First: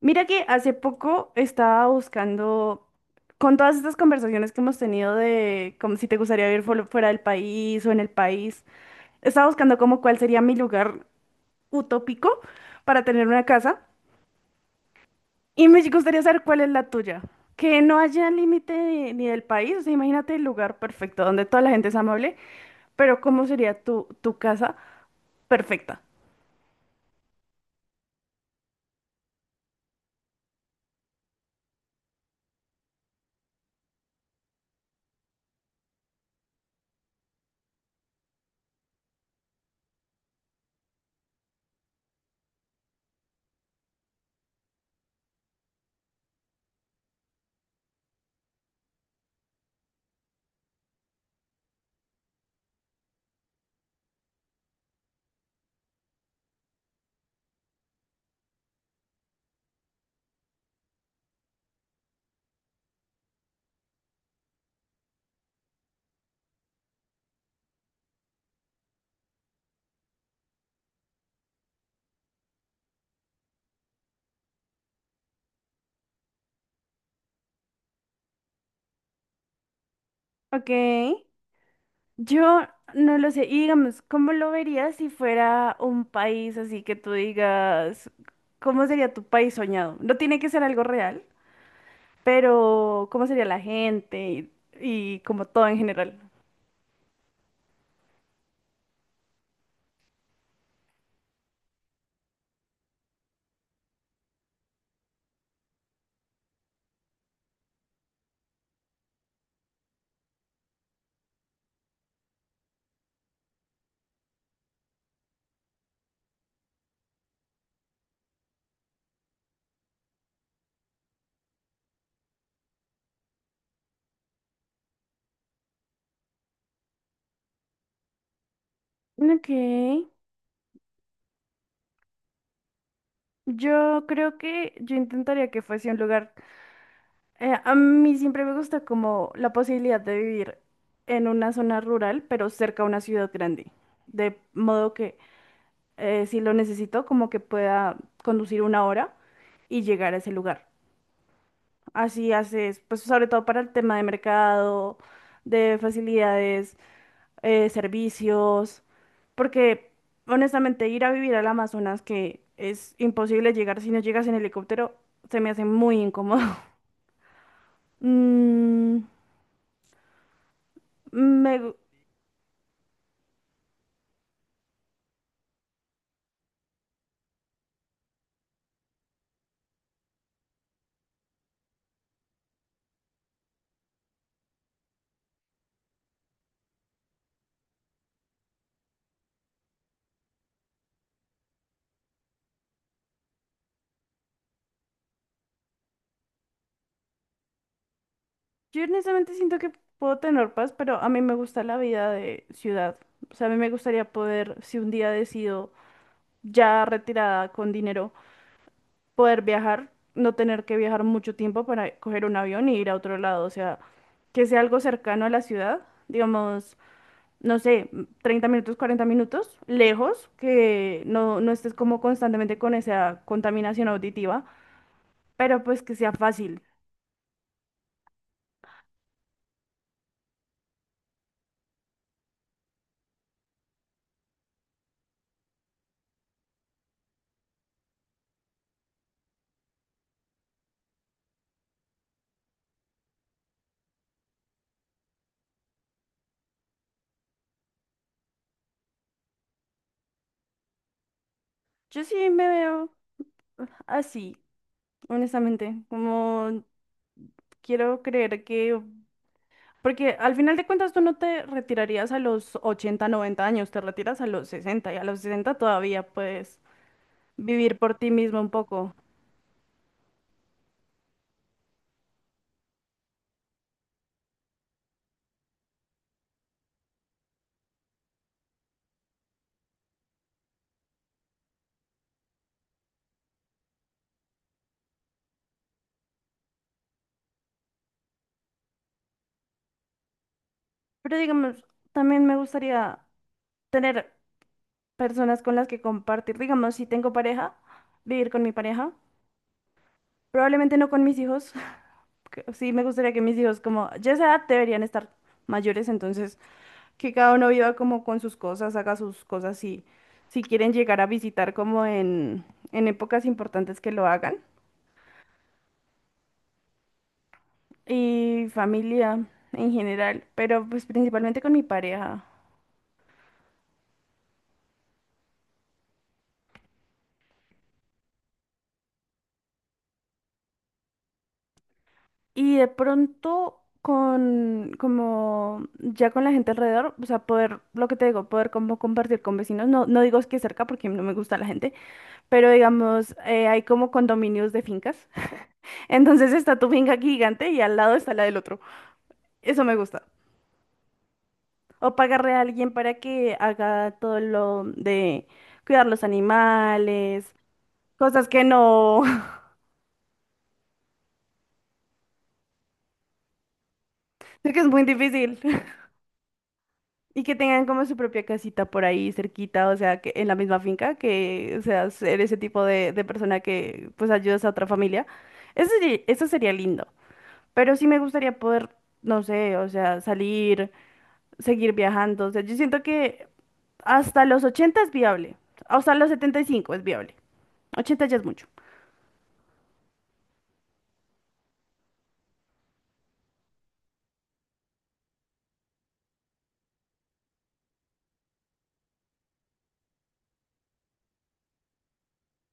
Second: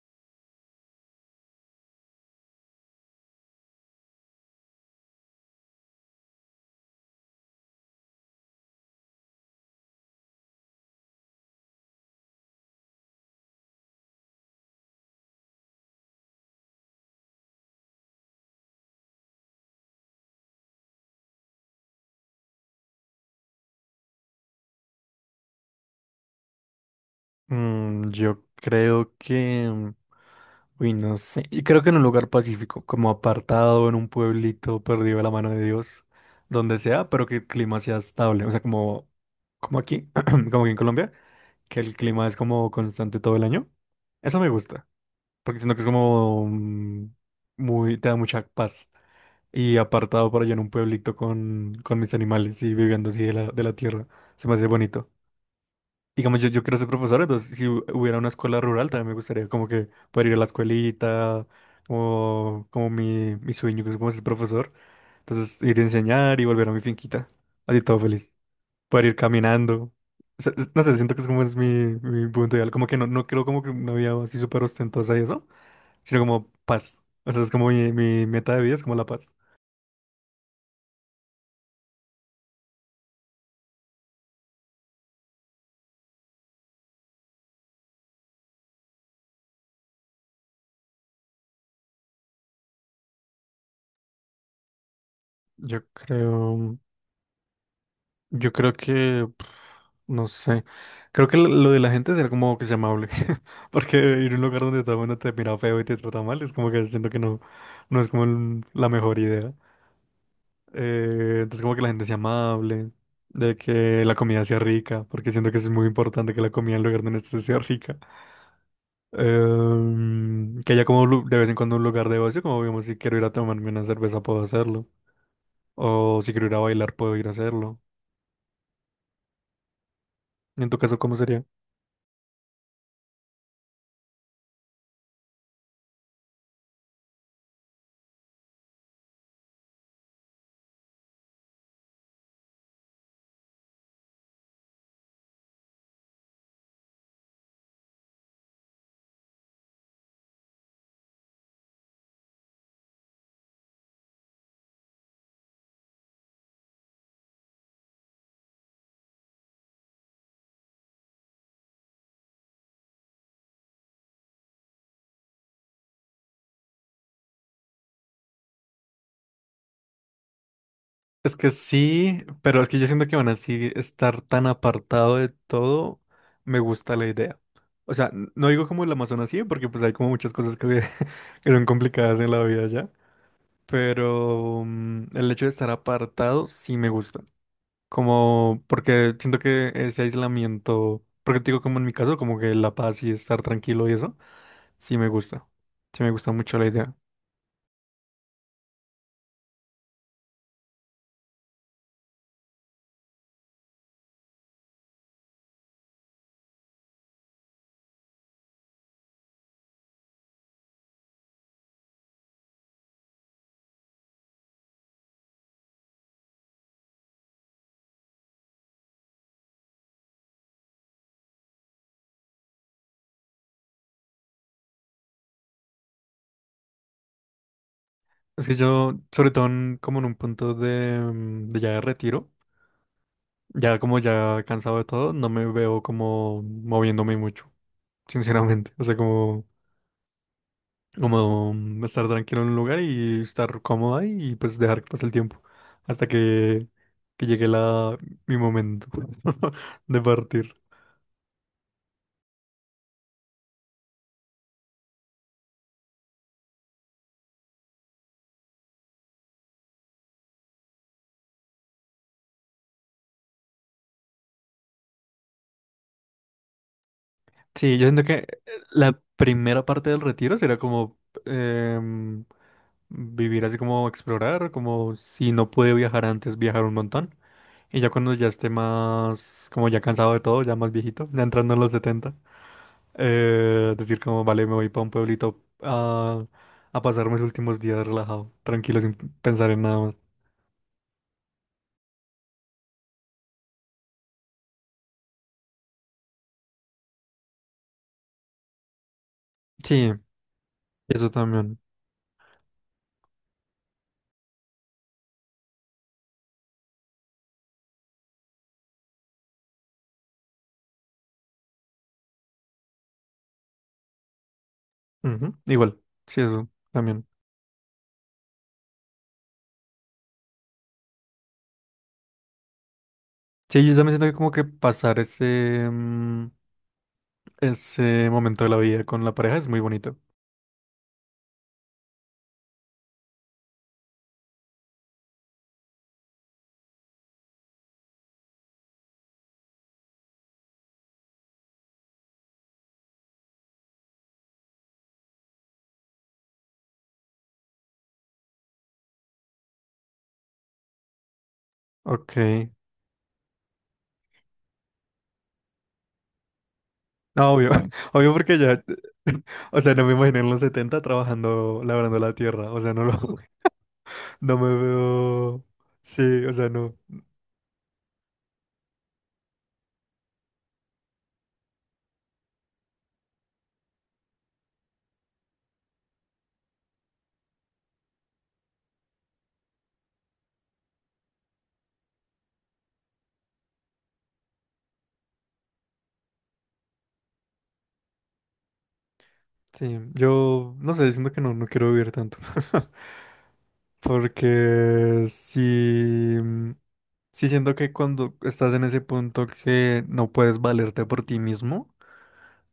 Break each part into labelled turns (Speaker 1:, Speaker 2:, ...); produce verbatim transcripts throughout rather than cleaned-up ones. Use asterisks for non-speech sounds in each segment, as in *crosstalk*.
Speaker 1: Mira que hace poco estaba buscando, con todas estas conversaciones que hemos tenido de como si te gustaría vivir fuera fuera del país o en el país, estaba buscando como cuál sería mi lugar utópico para tener una casa y me gustaría saber cuál es la tuya. Que no haya límite de- ni del país, o sea, imagínate el lugar perfecto donde toda la gente es amable, pero ¿cómo sería tu, tu casa perfecta?
Speaker 2: Mm, yo creo que, mm, uy, no sé, y creo que en un lugar pacífico, como apartado en un pueblito perdido de la mano de Dios, donde sea, pero que el clima sea estable, o sea, como, como aquí, *clears throat* como aquí en Colombia, que el clima es como constante todo el año. Eso me gusta, porque siento que es como mm, muy, te da mucha paz. Y apartado por allá en un pueblito con, con mis animales y viviendo así de la, de la tierra, se me hace bonito. Digamos, yo, yo quiero ser profesor, entonces si hu- hubiera una escuela rural también me gustaría como que poder ir a la escuelita, o como mi, mi sueño que es como ser profesor. Entonces ir a enseñar y volver a mi finquita, así todo feliz. Poder ir caminando. O sea, es- no sé, siento que es como es mi, mi punto ideal, como que no, no quiero como que una vida así súper ostentosa y eso, sino como paz. O sea, es como mi, mi meta de vida, es como la paz.
Speaker 1: Ok. Yo no lo sé. Y digamos, ¿cómo lo verías si fuera un país así que tú digas, cómo sería tu país soñado? No tiene que ser algo real, pero ¿cómo sería la gente y, y como todo en
Speaker 2: Yo
Speaker 1: general?
Speaker 2: creo, yo creo que no sé. Creo que lo lo de la gente será como que sea amable. *laughs* Porque ir a un lugar donde todo el mundo te mira feo y te trata mal es como que siento que no, no es como el- la mejor idea. Eh, entonces como que la gente sea amable, de que la comida sea rica, porque siento que eso es muy importante que la comida en el lugar donde estés sea rica. Em, que haya como lu- de vez en cuando un lugar de ocio, como digamos, si quiero ir a tomarme una cerveza puedo hacerlo. O si quiero ir a bailar puedo ir a hacerlo.
Speaker 1: Ok.
Speaker 2: ¿Y en tu caso cómo sería?
Speaker 1: Yo creo que yo intentaría que fuese un lugar. Eh, a mí siempre me gusta como la posibilidad de vivir en una zona rural, pero cerca a una ciudad grande. De modo que, eh, si lo necesito, como que pueda conducir una hora y llegar a ese lugar. Así haces, pues sobre todo para el tema de mercado, de facilidades, eh, servicios, porque honestamente ir a vivir al Amazonas, que es imposible llegar si no llegas en helicóptero, se me hace muy incómodo. *laughs* Mm,
Speaker 2: Es que
Speaker 1: me gu-
Speaker 2: sí, pero es que yo siento que van así estar tan apartado de todo, me gusta la idea. O sea, n- no digo como el Amazonas sí, porque pues hay como muchas cosas que, *laughs* que son complicadas en la vida ya, pero mm, el hecho de estar apartado sí me gusta. Como porque siento que ese aislamiento, porque te digo como en mi caso, como que la paz y estar tranquilo y eso, sí me gusta. Sí me gusta mucho la idea.
Speaker 1: yo honestamente siento que puedo tener paz, pero a mí me gusta la vida de ciudad. O sea, a mí me gustaría poder, si un día decido ya retirada con dinero, poder viajar, no tener que viajar mucho tiempo para coger un avión y ir a otro lado, o sea, que sea algo cercano a la ciudad, digamos, no sé, m- treinta minutos, cuarenta minutos, lejos, que no, no estés como constantemente con esa contaminación auditiva, pero pues que sea fácil.
Speaker 2: Es que yo, sobre todo en- como en un punto de, mm, de ya de retiro. Ya como ya cansado de todo, no me veo como moviéndome mucho, sinceramente. O sea, como, como mm, estar tranquilo en un lugar y estar cómodo ahí y pues dejar que pase el tiempo hasta que, que llegue la, mi momento *laughs* de partir.
Speaker 1: Yo sí me veo así, honestamente, como quiero creer que. Porque al final de cuentas tú no te retirarías a los ochenta noventa años, te retiras a los sesenta y a los sesenta todavía puedes vivir
Speaker 2: Sí, yo
Speaker 1: por
Speaker 2: siento
Speaker 1: ti
Speaker 2: que
Speaker 1: mismo un poco.
Speaker 2: la primera parte del retiro será como em, vivir así como explorar, como si no pude viajar antes, viajar un montón. Y ya cuando ya esté más, como ya cansado de todo, ya más viejito, ya entrando en los setenta. Eh, decir como, vale, me voy para un pueblito a, a pasar mis últimos días relajado, tranquilo, sin pensar en nada más.
Speaker 1: Pero digamos, también me gustaría tener personas con las que compartir. Digamos, si tengo pareja, vivir con mi pareja.
Speaker 2: Sí,
Speaker 1: Probablemente no con
Speaker 2: eso
Speaker 1: mis hijos.
Speaker 2: también.
Speaker 1: *laughs* que Sí, me gustaría que mis hijos como ya a esa edad deberían estar mayores, entonces que cada uno viva como con sus cosas, haga sus cosas y si quieren llegar a visitar como en, en épocas importantes que lo hagan,
Speaker 2: Ujú, igual, sí, eso también.
Speaker 1: y familia en general, pero pues principalmente con mi pareja.
Speaker 2: Sí, yo también siento que como que pasar ese, mm, ese momento de la vida con la pareja es muy bonito.
Speaker 1: Y de pronto con, como ya con la gente alrededor, o sea, poder, lo que te digo, poder como compartir con vecinos, no, no digo es que cerca porque no me gusta la gente, pero digamos, eh, hay como condominios de fincas, *laughs* entonces está tu finca gigante y al lado está la del otro, eso me gusta. O
Speaker 2: Ok,
Speaker 1: pagarle a alguien para que haga todo lo de cuidar los animales,
Speaker 2: no, obvio, *laughs* obvio
Speaker 1: cosas
Speaker 2: porque
Speaker 1: que
Speaker 2: ya,
Speaker 1: no,
Speaker 2: *laughs* o sea, no me imagino en los setenta trabajando, labrando la tierra, o sea, no lo, *laughs* no
Speaker 1: *laughs* sé
Speaker 2: me
Speaker 1: que es muy difícil.
Speaker 2: veo, sí, o sea, no.
Speaker 1: Y que tengan como su propia casita por ahí cerquita, o sea, que en la misma finca, que, o sea, ser ese tipo de, de persona que pues ayudas a otra familia. Eso sería, eso sería lindo. Pero sí me gustaría poder, no sé, o sea, salir, seguir viajando. O sea, yo siento que hasta los ochenta es viable. Hasta los setenta y cinco es viable. Ochenta ya es mucho.
Speaker 2: Sí, yo no sé, siento que no, no quiero vivir tanto. *laughs* Porque sí, mm, sí siento que cuando estás en ese punto que no puedes valerte por ti mismo,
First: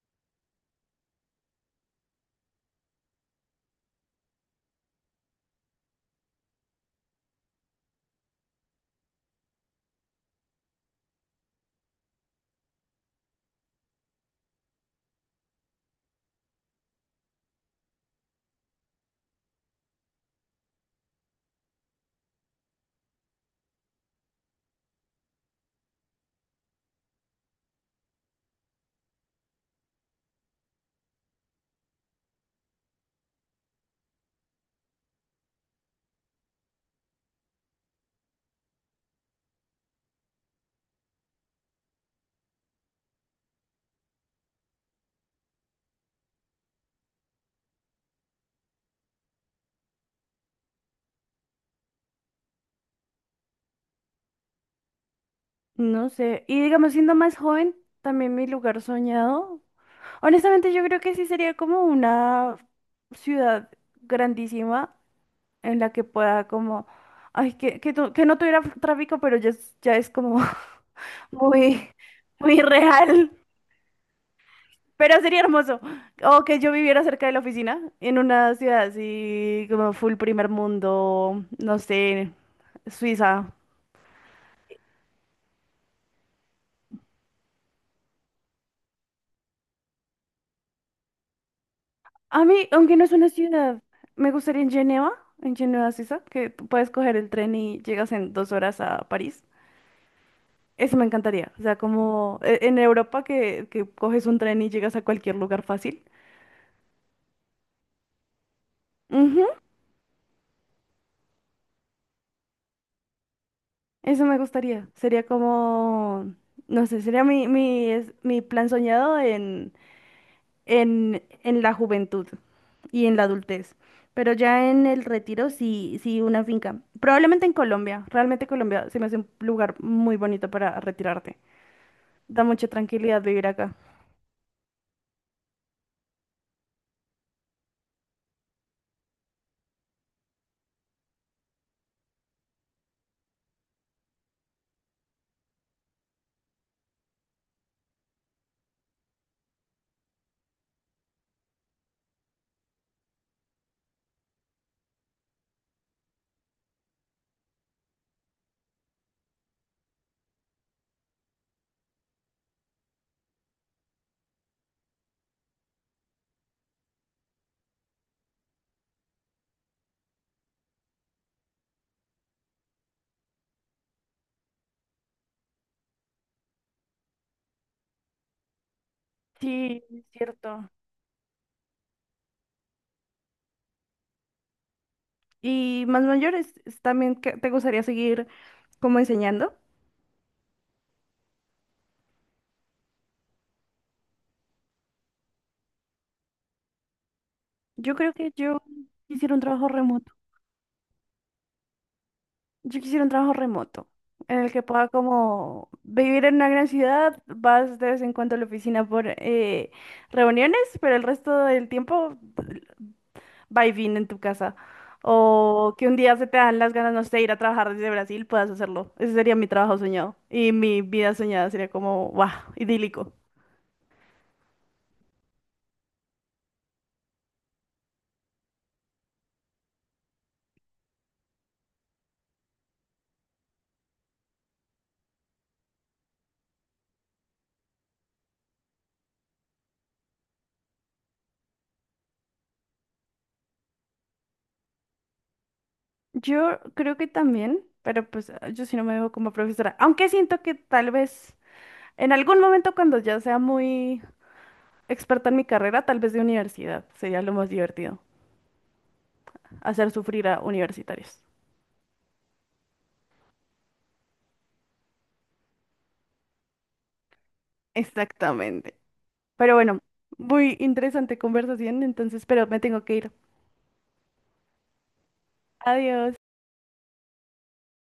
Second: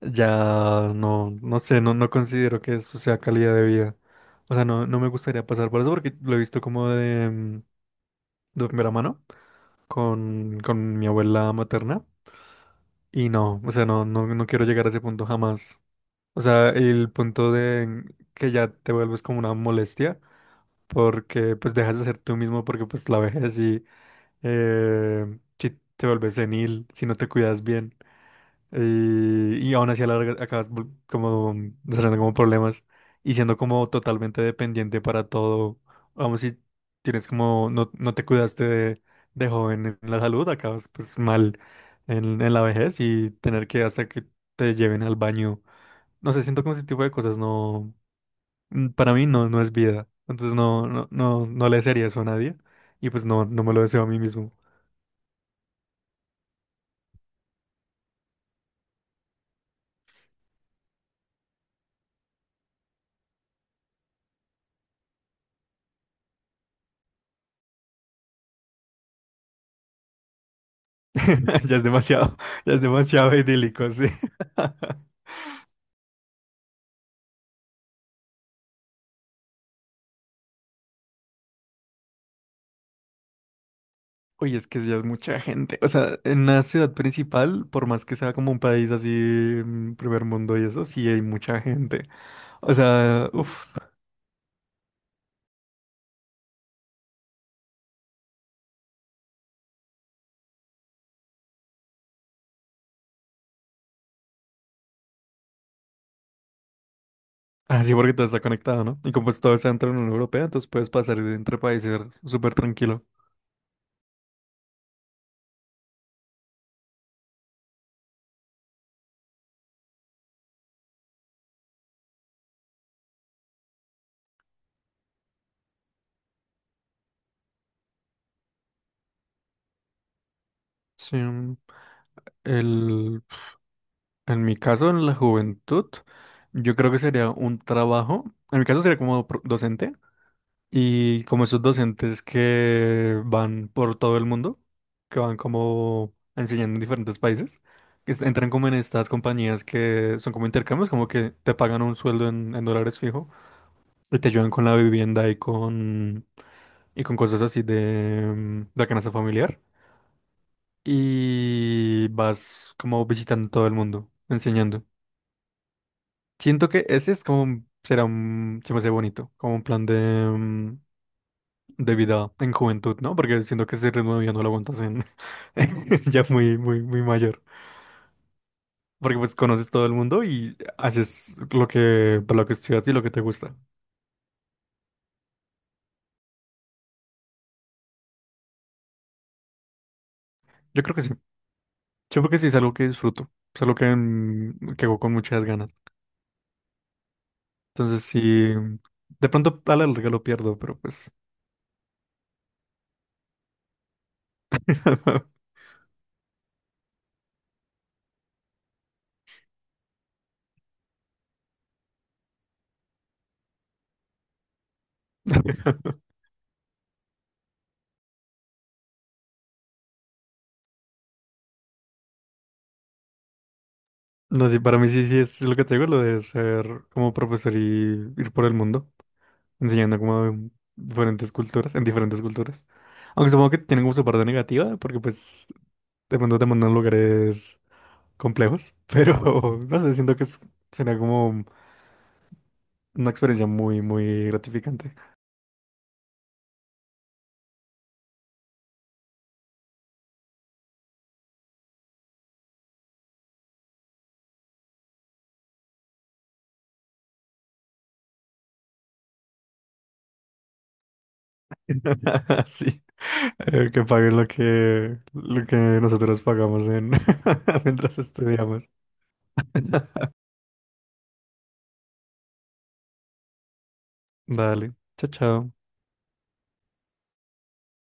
Speaker 2: ya no, no sé, no, no considero que eso sea calidad de vida. O sea, no, no me gustaría pasar por eso porque lo he visto como de, mm, de primera mano con, con mi abuela materna. Y no, o sea, no, no, no quiero llegar a ese punto jamás. O sea, el punto de que ya te vuelves como una molestia, porque pues dejas de ser tú mismo, porque pues la vejez y eh, si te vuelves senil, si no te cuidas bien, y, y aún así a la larga acabas vol- como desarrollando como problemas y siendo como totalmente dependiente para todo, vamos, si tienes como, no, no te cuidaste de, de joven en la salud, acabas pues mal en, en la vejez y tener que hasta que te lleven al baño, no sé, siento como ese tipo de cosas, no, mm, para mí no, no es vida. Entonces no, no, no, no le desearía eso a nadie. Y pues no, no me lo deseo a mí mismo.
Speaker 1: No sé. Y digamos, siendo más joven, también mi lugar soñado. Honestamente, yo creo que sí sería como una ciudad grandísima en la que pueda como, ay, que, que, tu- que no tuviera tráfico, pero ya es, ya es como *laughs*
Speaker 2: *laughs* Ya es
Speaker 1: muy,
Speaker 2: demasiado,
Speaker 1: muy
Speaker 2: ya es
Speaker 1: real.
Speaker 2: demasiado idílico, sí.
Speaker 1: Pero
Speaker 2: *laughs*
Speaker 1: sería hermoso. O que yo viviera cerca de la oficina, en una ciudad así como full primer mundo, no sé, Suiza.
Speaker 2: Oye, es que ya es mucha gente. O sea, en una ciudad principal, por más que sea como un país así, mm, primer mundo y eso, sí hay mucha gente.
Speaker 1: A mí,
Speaker 2: O
Speaker 1: aunque no es una
Speaker 2: sea, uff,
Speaker 1: ciudad, me gustaría en Geneva, en Geneva, Suiza, que tú puedes coger el tren y llegas en dos horas a París. Eso me encantaría. O sea, como, eh, en Europa que, que coges un tren y llegas a cualquier lugar fácil.
Speaker 2: así porque todo está conectado, ¿no? Y como pues
Speaker 1: Ujú.
Speaker 2: todo está dentro de la Unión Europea, entonces puedes pasar de entre países súper tranquilo.
Speaker 1: Eso me gustaría. Sería como, no sé, sería mi, mi, es- mi plan soñado en, en, en la juventud y en la adultez. Pero ya en el retiro sí, sí una finca. Probablemente en Colombia. Realmente Colombia se me hace un lugar muy bonito para
Speaker 2: Sí,
Speaker 1: retirarte.
Speaker 2: mm,
Speaker 1: Da mucha
Speaker 2: el,
Speaker 1: tranquilidad vivir acá.
Speaker 2: en mi caso, en la juventud. Yo creo que sería un trabajo, en mi caso sería como pro- docente, y como esos docentes que van por todo el mundo, que van como enseñando en diferentes países, que es- entran como en estas compañías que son como intercambios, como que te pagan un sueldo en, en dólares fijo y te ayudan con la vivienda y con, y con cosas así de, mm, de la canasta familiar, y vas como visitando todo el mundo, enseñando. Siento que ese es como, un- será un, se me hace bonito, como un plan de, mm, de vida en juventud, ¿no? Porque siento que ese ritmo ya no lo aguantas en, *laughs* ya muy, muy, muy mayor. Porque pues conoces
Speaker 1: Sí,
Speaker 2: todo el
Speaker 1: es
Speaker 2: mundo y
Speaker 1: cierto.
Speaker 2: haces lo que, para lo que estudias y lo que te gusta.
Speaker 1: Y más mayores, es también que te gustaría seguir como enseñando.
Speaker 2: Yo creo que sí. Yo creo que sí es algo que disfruto. Es algo que, mm, que hago con muchas ganas.
Speaker 1: Yo
Speaker 2: Entonces
Speaker 1: creo que
Speaker 2: sí,
Speaker 1: yo
Speaker 2: de
Speaker 1: quisiera un
Speaker 2: pronto
Speaker 1: trabajo
Speaker 2: a la larga
Speaker 1: remoto.
Speaker 2: lo pierdo, pero pues.
Speaker 1: Yo quisiera un trabajo remoto en el que pueda
Speaker 2: *laughs*
Speaker 1: como vivir en una gran ciudad, vas de vez en cuando a la oficina por, eh, reuniones, pero el resto del tiempo va y viene en tu casa. O que un día se te dan las ganas, no sé, ir a trabajar desde Brasil, puedas hacerlo. Ese sería mi trabajo soñado. Y mi vida soñada sería como, wow, idílico.
Speaker 2: No, sí, para mí sí, sí es lo que te digo, lo de ser como profesor y ir por el mundo, enseñando como diferentes culturas, en diferentes culturas. Aunque supongo que tienen como su parte negativa, porque pues de pronto te mandan a lugares complejos, pero *laughs* no sé, siento que es- sería como una experiencia muy, muy gratificante.
Speaker 1: Yo creo que también, pero pues ah, yo sí no me veo como profesora, aunque siento que tal vez en algún momento cuando ya sea muy experta en mi carrera, tal vez de universidad, sería lo más divertido, hacer sufrir a universitarios.
Speaker 2: *laughs* Sí, eh, que paguen lo que, lo que nosotros pagamos en *laughs* mientras estudiamos.
Speaker 1: Exactamente. Pero bueno,
Speaker 2: *laughs*
Speaker 1: muy interesante conversación, entonces, pero me tengo que ir.
Speaker 2: Dale, chao, chao.
Speaker 1: Adiós.